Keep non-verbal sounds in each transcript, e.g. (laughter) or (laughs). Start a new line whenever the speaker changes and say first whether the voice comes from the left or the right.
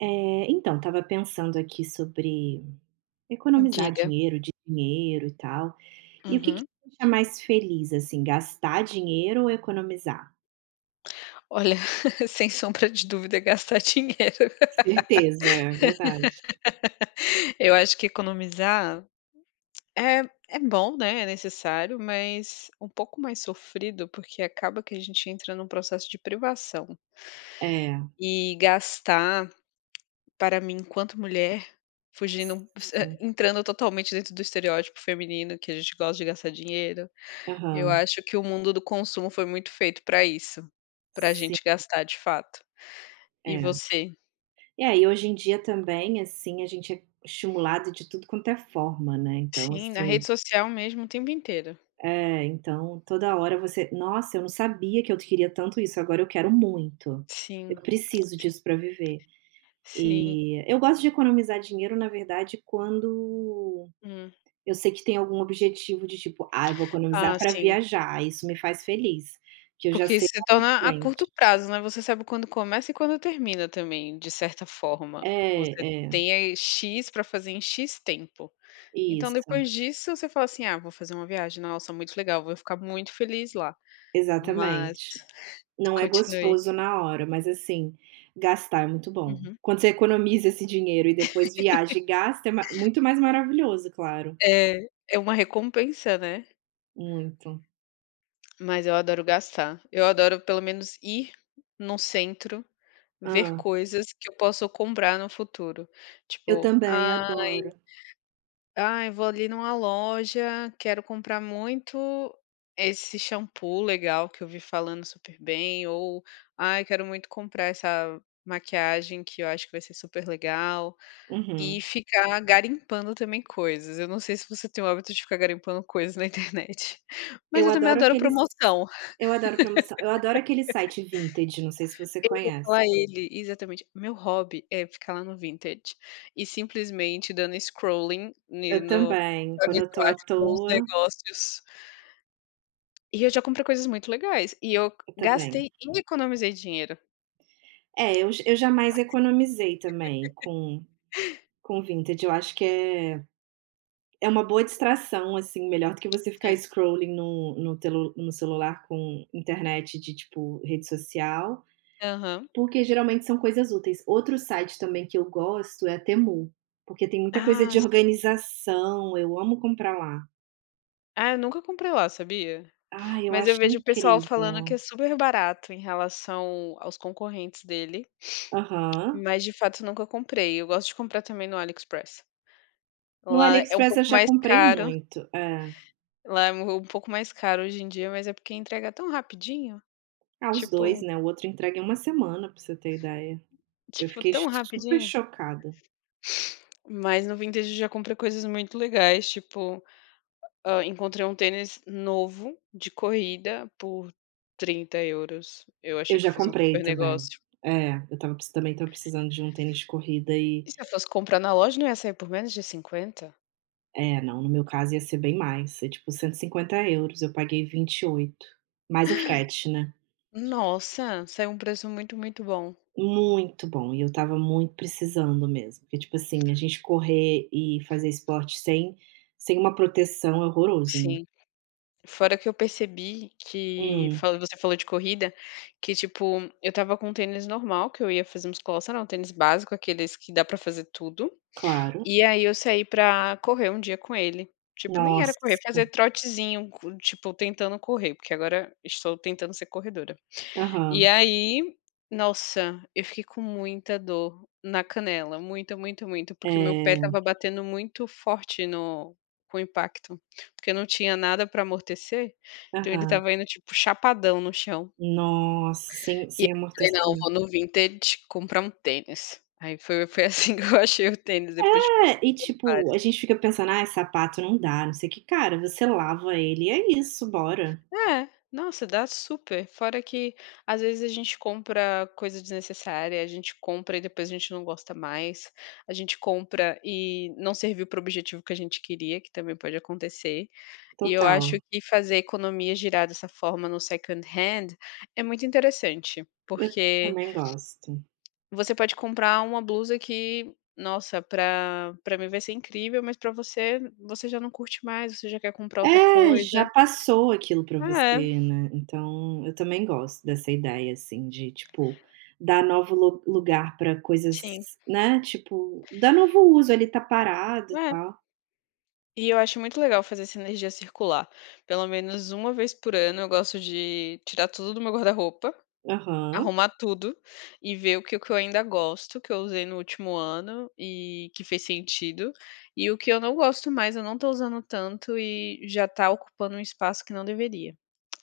right: É, então, estava pensando aqui sobre economizar
left: Diga.
right: dinheiro, de dinheiro e tal. E o que que
left: Uhum.
right: te deixa mais feliz, assim, gastar dinheiro ou economizar?
left: Olha, (laughs) sem sombra de dúvida, é gastar dinheiro.
right: Certeza, é verdade.
left: (laughs) Eu acho que economizar é é bom, né, é necessário, mas um pouco mais sofrido, porque acaba que a gente entra num processo de privação.
right: É,
left: E gastar, para mim, enquanto mulher, fugindo
right: sim.
left: (laughs) entrando totalmente dentro do estereótipo feminino, que a gente gosta de gastar dinheiro, eu
right: Aham.
left: acho que o mundo do consumo foi muito feito para isso, para a
right: Sim,
left: gente gastar de fato. E
right: é.
left: você?
right: E aí, hoje em dia também, assim, a gente é estimulado de tudo quanto é forma, né? Então,
left: Sim, na
right: assim,
left: rede social mesmo o tempo inteiro.
right: é, então toda hora você, nossa, eu não sabia que eu queria tanto isso, agora eu quero muito. Eu
left: Sim,
right: preciso disso para viver.
left: sim,
right: E eu gosto de economizar dinheiro, na verdade, quando
left: hum.
right: eu sei que tem algum objetivo de tipo: "Ah, eu vou
left: Ah,
right: economizar para
left: sim.
right: viajar", isso me faz feliz, que eu já
left: Porque
right: sei
left: isso se
right: lá na
left: torna a
right: frente.
left: curto prazo, né, você sabe quando começa e quando termina também, de certa forma. Você
right: É, é,
left: tem aí "X" para fazer em "X" tempo. Então
right: isso,
left: depois disso você fala assim: "Ah, vou fazer uma viagem, nossa, muito legal, vou ficar muito feliz lá". Mas
right: exatamente. Não é
left: continue.
right: gostoso na hora, mas assim, gastar é muito bom.
left: Uhum.
right: Quando você economiza esse dinheiro e depois viaja e gasta, é ma muito mais maravilhoso, claro,
left: É, é uma recompensa, né.
right: muito.
left: Mas eu adoro gastar. Eu adoro pelo menos ir num centro, ver
right: Ah,
left: coisas que eu posso comprar no futuro.
right: eu
left: Tipo,
right: também
left: ai
right: adoro.
left: ai, vou ali numa loja, quero comprar muito esse shampoo legal que eu vi falando super bem, ou ai, quero muito comprar essa maquiagem que eu acho que vai ser super legal,
right: Uhum.
left: e ficar garimpando também coisas. Eu não sei se você tem o hábito de ficar garimpando coisas na internet, (laughs) mas
right: Eu
left: eu também
right: adoro
left: adoro
right: aqueles
left: promoção.
right: eu adoro promoção. Eu adoro aquele site vintage, não sei se você conhece.
left: Falar ele, exatamente. Meu hobby é ficar lá no Vinted e simplesmente dando scrolling ne
right: Eu
left: no,
right: também,
left: pra ver
right: quando
left: se
right: eu
left: eu
right: tô à
left: acho bons
right: toa,
left: negócios. E eu já comprei coisas muito legais, e eu
right: eu também.
left: gastei e economizei dinheiro.
right: É, eu eu jamais economizei também com vintage, eu acho que é uma boa distração, assim, melhor do que você ficar
left: Sim.
right: scrolling no celular com internet de, tipo, rede social,
left: Aham.
right: porque geralmente são coisas úteis. Outro site também que eu gosto é a Temu, porque tem muita coisa
left: Ah,
right: de
left: sim.
right: organização, eu amo comprar lá.
left: Ah, eu nunca comprei lá, sabia?
right: Ai, eu
left: Mas eu
right: acho
left: vejo o pessoal falando que
right: incrível.
left: é super barato em relação aos concorrentes dele,
right: Aham.
left: mas de fato eu nunca comprei. Eu gosto de comprar também no AliExpress.
right: No
left: Lá é um
right: AliExpress eu
left: pouco
right: já
left: mais
right: comprei
left: caro.
right: muito. É.
left: Lá é um pouco mais caro hoje em dia, mas é porque entrega tão rapidinho,
right: Ah, os 2,
left: tipo
right: né, o outro entrega em 1 semana, pra você ter ideia. Eu
left: tipo,
right: fiquei
left: tão
right: super
left: rapidinho.
right: chocada.
left: Mas no vintage eu já comprei coisas muito legais, tipo, hã, encontrei um tênis novo de corrida por 30 euros. Eu
right: Eu
left: achei que eu
right: já
left: fiz um
right: comprei
left: super
right: também.
left: negócio.
right: É, eu estava preci também estava precisando de um tênis de corrida e
left: E se eu fosse comprar na loja, não ia sair por menos de 50.
right: é, não, no meu caso ia ser bem mais, é tipo 150 euros. Eu paguei 28, mais o frete, né.
left: Nossa, saiu um preço muito, muito bom.
right: Muito bom, e eu estava muito precisando mesmo, porque tipo assim, a gente correr e fazer esporte sem uma proteção é horroroso, né.
left: Sim. Fora que eu percebi que
right: Hum,
left: fal você falou de corrida, que tipo, eu estava com um tênis normal que eu ia fazer musculação, né, um tênis básico, aqueles que dá pra fazer tudo,
right: claro.
left: e aí eu saí pra correr um dia com ele. Tipo, nem era correr,
right: Nossa.
left: fazer trotezinho, co tipo, tentando correr, porque agora estou tentando ser corredora. E
right: Aham.
left: aí, nossa, eu fiquei com muita dor na canela, muito, muito, muito, porque meu pé estava
right: É.
left: batendo muito forte no, com o impacto, porque não tinha nada para amortecer, então ele
right: Aham.
left: estava indo, tipo, chapadão no chão.
right: Nossa, sem
left: E aí
right: sem
left: eu falei: "Não, vou
right: amortecimento.
left: no Vinted comprar um tênis". Aí foi assim (laughs) que eu achei o tênis depois de...
right: É, e tipo, a gente fica pensando: "Ai, sapato não dá, não sei o quê". Cara, você lava ele e é isso, bora.
left: É, nossa, dá super. Fora que às vezes a gente compra coisa desnecessária, a gente compra e depois a gente não gosta mais, a gente compra e não serviu para o objetivo que a gente queria, que também pode acontecer. E eu acho
right: Total.
left: que fazer a economia girar dessa forma no second hand é muito interessante,
right: Eu
left: porque
right: também gosto.
left: você pode comprar uma blusa que, nossa, para mim vai ser incrível, mas para você, você já não curte mais, você já quer comprar outra
right: É, já
left: coisa.
right: passou aquilo pra
left: Ah, é,
right: você, né. Então, eu também gosto dessa ideia, assim, de, tipo, dar novo lu lugar pra coisas,
left: sim.
right: né, tipo, dar novo uso, ele tá parado e tal.
left: E eu acho muito legal fazer essa energia circular. Pelo menos uma vez por ano eu gosto de tirar tudo do meu guarda-roupa,
right: Aham,
left: arrumar tudo e ver o que eu ainda gosto, que eu usei no último ano e que fez sentido. E o que eu não gosto mais, eu não tô usando tanto e já tá ocupando um espaço que não deveria.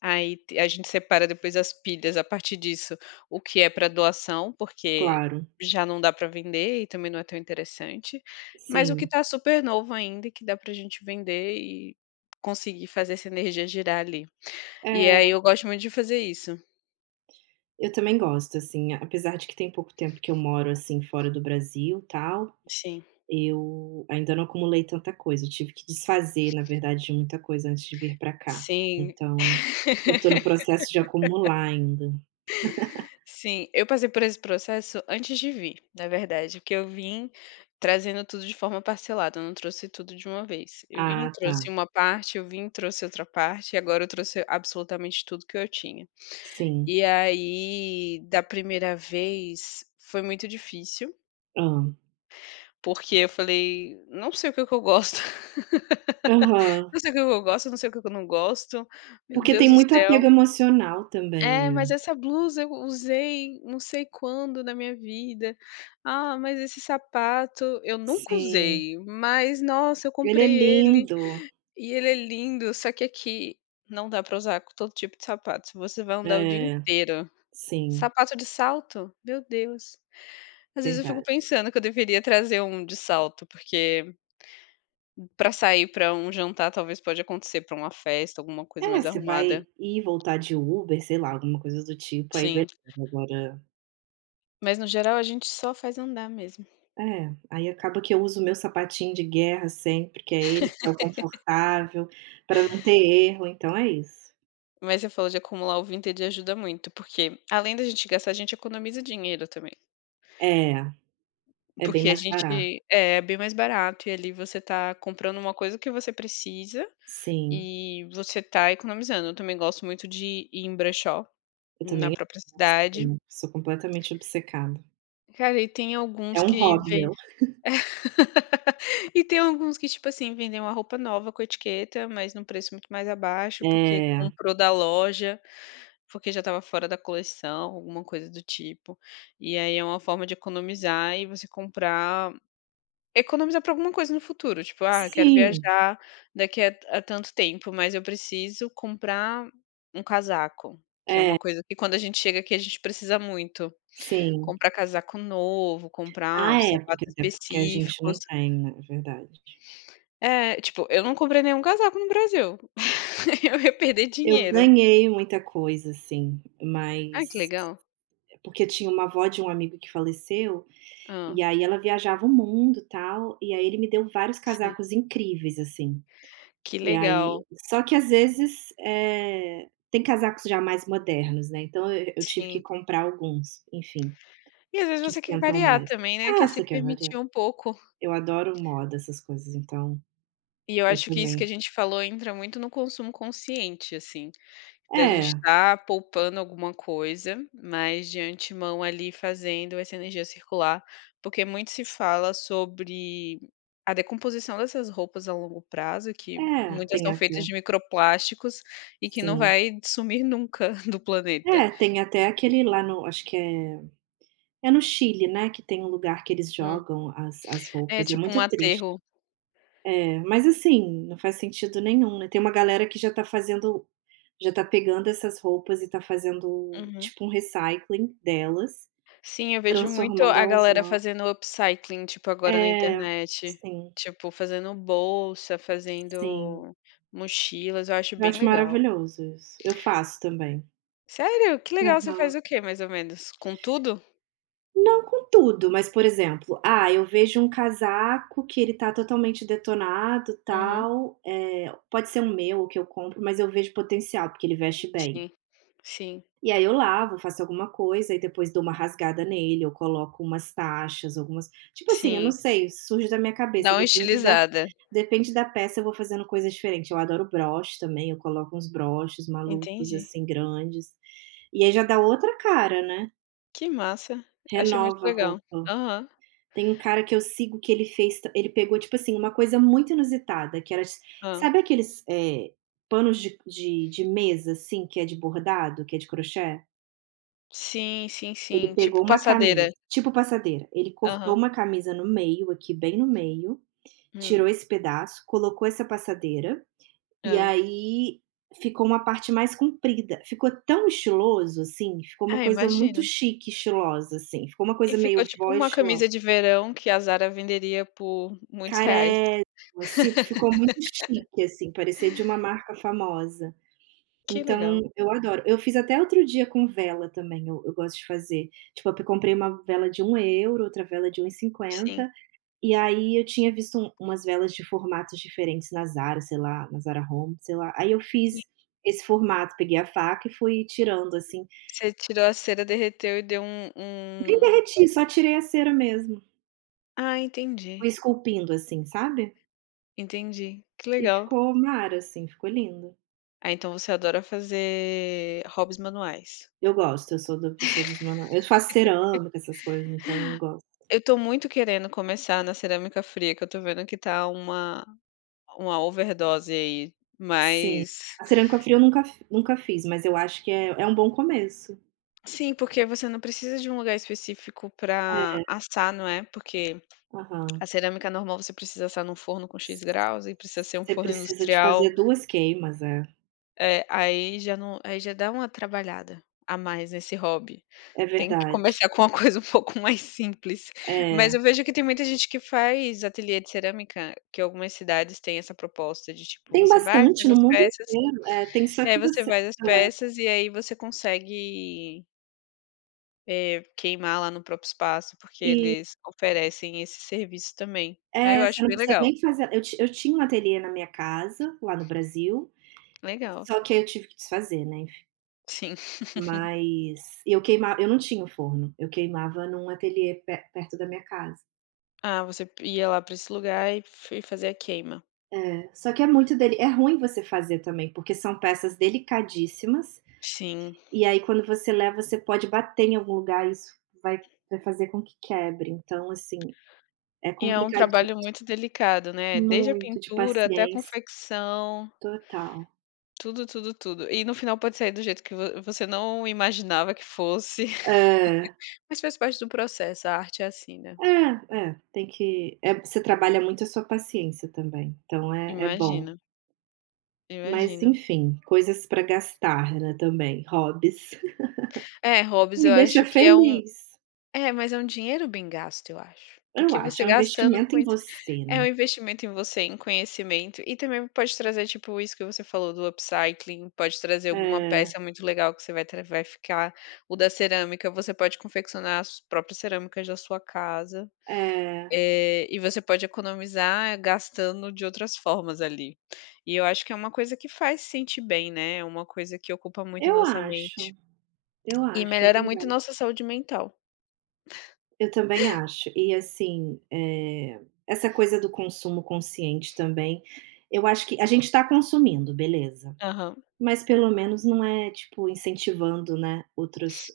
left: Aí te a gente separa depois as pilhas a partir disso, o que é para doação, porque
right: claro.
left: já não dá para vender e também não é tão interessante, mas o que
right: Sim.
left: está super novo ainda e que dá para a gente vender e conseguir fazer essa energia girar ali. E aí
right: É,
left: eu gosto muito de fazer isso.
right: eu também gosto, assim, apesar de que tem pouco tempo que eu moro, assim, fora do Brasil, tal,
left: Sim,
right: eu ainda não acumulei tanta coisa, eu tive que desfazer, na verdade, de muita coisa antes de vir pra cá.
left: sim.
right: Então, eu tô no processo de acumular ainda.
left: Sim, eu passei por esse processo antes de vir, na verdade, porque eu vim trazendo tudo de forma parcelada, eu não trouxe tudo de uma vez. Eu vim,
right: Ah, tá.
left: trouxe uma parte, eu vim, trouxe outra parte, e agora eu trouxe absolutamente tudo que eu tinha.
right: Sim.
left: E aí, da primeira vez, foi muito difícil,
right: Ah.
left: porque eu falei: "Não sei o que que eu gosto, (laughs)
right: Aham.
left: não sei o que que eu gosto, não sei o que que eu não gosto, meu
right: Porque
left: Deus
right: tem
left: do
right: muito
left: céu".
right: apego emocional também,
left: É, mas
right: né.
left: essa blusa eu usei não sei quando na minha vida. Ah, mas esse sapato eu nunca
right: Sim.
left: usei, mas nossa, eu
right: Ele é
left: comprei ele
right: lindo.
left: e ele é lindo, só que aqui não dá pra usar com todo tipo de sapato, você vai andar o dia
right: É,
left: inteiro.
right: sim,
left: Sapato de salto? Meu Deus. Às vezes eu fico
right: verdade.
left: pensando que eu deveria trazer um de salto, porque pra sair pra um jantar talvez pode acontecer, pra uma festa, alguma coisa
right: É,
left: mais
right: você vai
left: arrumada.
right: ir e voltar de Uber, sei lá, alguma coisa do tipo, aí
left: Sim,
right: beleza, agora
left: mas no geral a gente só faz andar mesmo.
right: é, aí acaba que eu uso o meu sapatinho de guerra sempre, que é ele, que é o confortável, para não ter erro, então é isso.
left: Mas você falou de acumular, o vintage ajuda muito, porque além da gente gastar, a gente economiza dinheiro também.
right: É, é bem
left: Porque a
right: mais
left: gente
right: barato.
left: é é bem mais barato e ali você tá comprando uma coisa que você precisa
right: Sim,
left: e você tá economizando. Eu também gosto muito de ir em brechó,
right: eu
left: na
right: também
left: própria cidade.
right: sim, sou completamente obcecada.
left: Cara, e tem
right: É
left: alguns
right: um
left: que
right: hobby
left: vêm...
right: meu.
left: E tem alguns que, tipo assim, vendem uma roupa nova com etiqueta, mas num preço muito mais abaixo, porque
right: É,
left: comprou da loja, porque já estava fora da coleção, alguma coisa do tipo. E aí é uma forma de economizar e você comprar, economizar para alguma coisa no futuro, tipo: "Ah, eu quero
right: sim,
left: viajar daqui a tanto tempo, mas eu preciso comprar um casaco", que é uma coisa que quando a gente chega aqui, a gente precisa muito.
right: sim.
left: Comprar casaco novo, comprar
right: Ah, é,
left: sapatos
right: porque até porque a gente
left: específicos.
right: não tem, na verdade.
left: É, tipo, eu não comprei nenhum casaco no Brasil. (laughs) Eu ia perder
right: Eu
left: dinheiro.
right: ganhei muita coisa, assim,
left: Ah, que
right: mas
left: legal.
right: porque eu tinha uma avó de um amigo que faleceu,
left: Hã.
right: e aí ela viajava o mundo, tal, e aí ele me deu vários
left: Sim.
right: casacos incríveis, assim.
left: Que
right: E aí
left: legal.
right: só que às vezes, tem casacos já mais modernos, né, então eu tive que
left: Sim.
right: comprar alguns, enfim,
left: E às vezes
right: que
left: você quer
right: esquentam
left: variar
right: mais.
left: também, né,
right: Ah,
left: quer se
right: você quer
left: permitir
right: variar.
left: um pouco.
right: Eu adoro moda, essas coisas, então
left: E eu
right: eu
left: acho que isso que
right: também.
left: a gente falou entra muito no consumo consciente, assim. Da gente
right: É,
left: estar poupando alguma coisa, mas de antemão ali fazendo essa energia circular, porque muito se fala sobre a decomposição dessas roupas a longo prazo, que
right: é,
left: muitas
right: tem
left: são feitas
right: até
left: de microplásticos e que não
right: sim.
left: vai sumir nunca (laughs) do planeta.
right: É, tem até aquele lá no, acho que é no Chile, né, que tem um lugar que eles
left: Hum.
right: jogam as
left: É
right: roupas, é
left: tipo um
right: muito triste.
left: aterro.
right: É, mas assim, não faz sentido nenhum, né, tem uma galera que já tá pegando essas roupas e tá fazendo
left: Uhum.
right: tipo um recycling delas,
left: Sim, eu vejo muito
right: transformando
left: a
right: elas
left: galera
right: no,
left: fazendo upcycling, tipo, agora na
right: é,
left: internet.
right: sim,
left: Tipo, fazendo bolsa,
right: sim.
left: fazendo mochilas, eu acho
right: Eu
left: bem
right: acho
left: legal.
right: maravilhoso isso. Eu faço também.
left: Sério? Que legal. Você faz
right: Aham.
left: o quê, mais ou menos? Com tudo?
right: Não com tudo, mas, por exemplo, ah, eu vejo um casaco que ele tá totalmente detonado,
left: Uhum.
right: tal, pode ser um meu ou que eu compro, mas eu vejo potencial, porque ele veste bem.
left: Sim, sim,
right: E aí eu lavo, faço alguma coisa e depois dou uma rasgada nele, eu coloco umas taxas, algumas tipo assim, eu não
left: sim.
right: sei, surge da minha
left: Dá
right: cabeça,
left: uma
right: depende da
left: estilizada.
right: peça, eu vou fazendo coisas diferentes. Eu adoro broche também, eu coloco uns broches malucos,
left: Entendi.
right: assim, grandes. E aí já dá outra cara, né,
left: Que massa. Achei muito
right: renova a
left: legal.
right: roupa.
left: Aham.
right: Tem um cara que eu sigo que ele pegou, tipo assim, uma coisa muito inusitada que era,
left: Hã.
right: sabe aqueles, panos de mesa, assim, que é de bordado, que é de crochê?
left: Sim, sim,
right: Ele
left: sim.
right: pegou
left: Tipo
right: uma
left: passadeira.
right: camisa tipo passadeira. Ele cortou
left: Aham.
right: uma camisa no meio, aqui bem no meio, tirou
left: Hum.
right: esse pedaço, colocou essa passadeira,
left: Hã.
right: e aí ficou uma parte mais comprida. Ficou tão estiloso, assim, ficou uma
left: Ah,
right: coisa
left: imagino.
right: muito chique, estilosa, assim, ficou uma
left: E
right: coisa
left: ficou
right: meio
left: tipo
right: vó
left: uma
right: estilo
left: camisa de verão que a Zara venderia por muitos reais.
right: Carésima, assim, ficou muito chique, assim, parecia de uma marca famosa.
left: Que
right: Então
left: legal.
right: eu adoro. Eu fiz até outro dia com vela também, eu gosto de fazer. Tipo, eu comprei uma vela de 1 euro, outra vela de 1,50,
left: Sim,
right: e cinquenta, e aí eu tinha visto umas velas de formatos diferentes na Zara, sei lá, na Zara Home, sei lá. Aí eu
left: sim.
right: fiz esse formato, peguei a faca e fui tirando, assim.
left: Você tirou a cera, derreteu e deu um...
right: Nem
left: um...
right: derreti, só tirei a cera mesmo.
left: ah,
right: Fui
left: entendi,
right: esculpindo, assim, sabe.
left: entendi. Que
right: E
left: legal.
right: ficou mara, assim, ficou lindo.
left: Ah, então você adora fazer hobbies manuais.
right: Eu gosto, eu sou da pessoa dos manuais. Eu faço cerâmica, essas coisas, então eu gosto.
left: Eu tô muito querendo começar na cerâmica fria, que eu tô vendo que tá uma overdose aí,
right: Sim.
left: mas
right: A cerâmica fria eu nunca fiz, mas eu acho que é um bom começo.
left: sim, porque você não precisa de um lugar específico pra assar, não é? Porque
right: É, aham.
left: a cerâmica normal você precisa assar num forno com X graus e precisa ser um
right: Você
left: forno
right: precisa de
left: industrial.
right: fazer 2 queimas, é.
left: É aí já não aí já dá uma trabalhada a mais nesse hobby.
right: É
left: Tem que
right: verdade.
left: começar com uma (laughs) coisa um pouco mais simples. Mas
right: É.
left: eu vejo que tem muita gente que faz ateliê de cerâmica, que algumas cidades têm essa proposta de, tipo,
right: Tem
left: você vai,
right: bastante
left: faz
right: no
left: as
right: mundo
left: peças,
right: inteiro, é, tem só
left: e aí
right: que
left: você
right: você
left: faz as
right: seleciona.
left: peças e aí você consegue, queimar lá no próprio espaço, porque
right: Isso.
left: eles oferecem esse serviço também. Aí eu
right: É,
left: acho
right: você não
left: bem
right: precisa
left: legal,
right: nem fazer. Eu tinha um ateliê na minha casa, lá no Brasil,
left: legal,
right: só que aí eu tive que desfazer, né.
left: sim.
right: Mas eu queimava, eu não tinha o forno, eu queimava num ateliê pe perto da minha casa.
left: Ah, você ia lá para esse lugar e fazer a queima.
right: É, só que é muito dele, é ruim você fazer também, porque são peças delicadíssimas,
left: Sim.
right: e aí quando você leva você pode bater em algum lugar, isso vai vai fazer com que quebre, então assim, é
left: E é um
right: complicadi
left: trabalho muito delicado, né, desde a
right: muito de
left: pintura até a
right: paciência,
left: confecção,
right: total.
left: tudo, tudo, tudo. E no final pode sair do jeito que vo você não imaginava que fosse, (laughs)
right: É,
left: mas faz parte do processo, a arte é assim, né.
right: é, é, tem que é você trabalha muito a sua paciência também, então é bom.
left: Imagina,
right: Mas
left: imagino.
right: enfim, coisas para gastar, né, também, hobbies. (laughs)
left: É, hobbies
right: Me
left: eu
right: deixa
left: acho que é um...
right: feliz.
left: é, mas é um dinheiro bem gasto, eu acho.
right: Eu
left: Porque
right: acho,
left: você
right: é um
left: gastando
right: investimento
left: com
right: em
left: isso...
right: você,
left: É um
right: né.
left: investimento em você, em conhecimento, e também pode trazer, tipo, isso que você falou do upcycling, pode trazer alguma
right: É,
left: peça muito legal que você vai tra vai ficar. O da cerâmica, você pode confeccionar as próprias cerâmicas da sua casa,
right: é.
left: eh, e você pode economizar gastando de outras formas ali. E eu acho que é uma coisa que faz se sentir bem, né, é uma coisa que ocupa muito a
right: Eu
left: nossa mente,
right: acho, eu
left: e
right: acho, é
left: melhora muito
right: verdade.
left: nossa saúde mental.
right: Eu também acho. E assim, essa coisa do consumo consciente também, eu acho que a gente está consumindo, beleza,
left: Aham.
right: mas pelo menos não é, tipo, incentivando, né, outros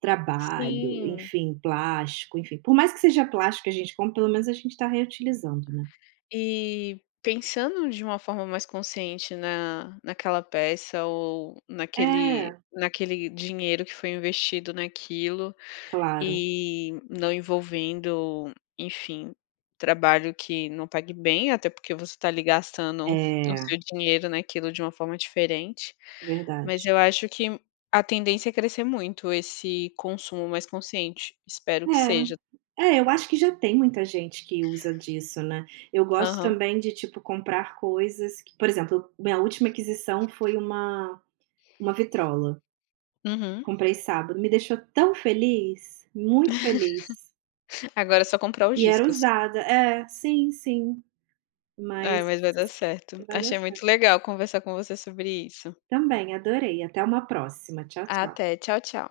right: trabalho,
left: Sim.
right: enfim, plástico, enfim, por mais que seja plástico que a gente compra, pelo menos a gente está reutilizando, né.
left: E pensando de uma forma mais consciente na naquela peça ou
right: É,
left: naquele dinheiro que foi investido naquilo
right: claro.
left: e não envolvendo, enfim, trabalho que não pague bem, até porque você está ali gastando o
right: É,
left: seu dinheiro naquilo de uma forma diferente. Mas
right: verdade.
left: eu acho que a tendência é crescer muito esse consumo mais consciente. Espero que seja.
right: É, é, eu acho que já tem muita gente que usa disso, né. Eu gosto
left: Aham.
right: também de, tipo, comprar coisas que por exemplo, minha última aquisição foi uma vitrola.
left: Uhum.
right: Comprei sábado, me deixou tão feliz, muito feliz.
left: Agora é só comprar os
right: E era
left: discos.
right: usada. É, sim, sim,
left: Ai,
right: mas
left: mas vai dar certo.
right: vai dar
left: Achei muito legal conversar com você sobre isso.
right: também adorei, até uma próxima. Tchau, tchau.
left: Até. Tchau, tchau.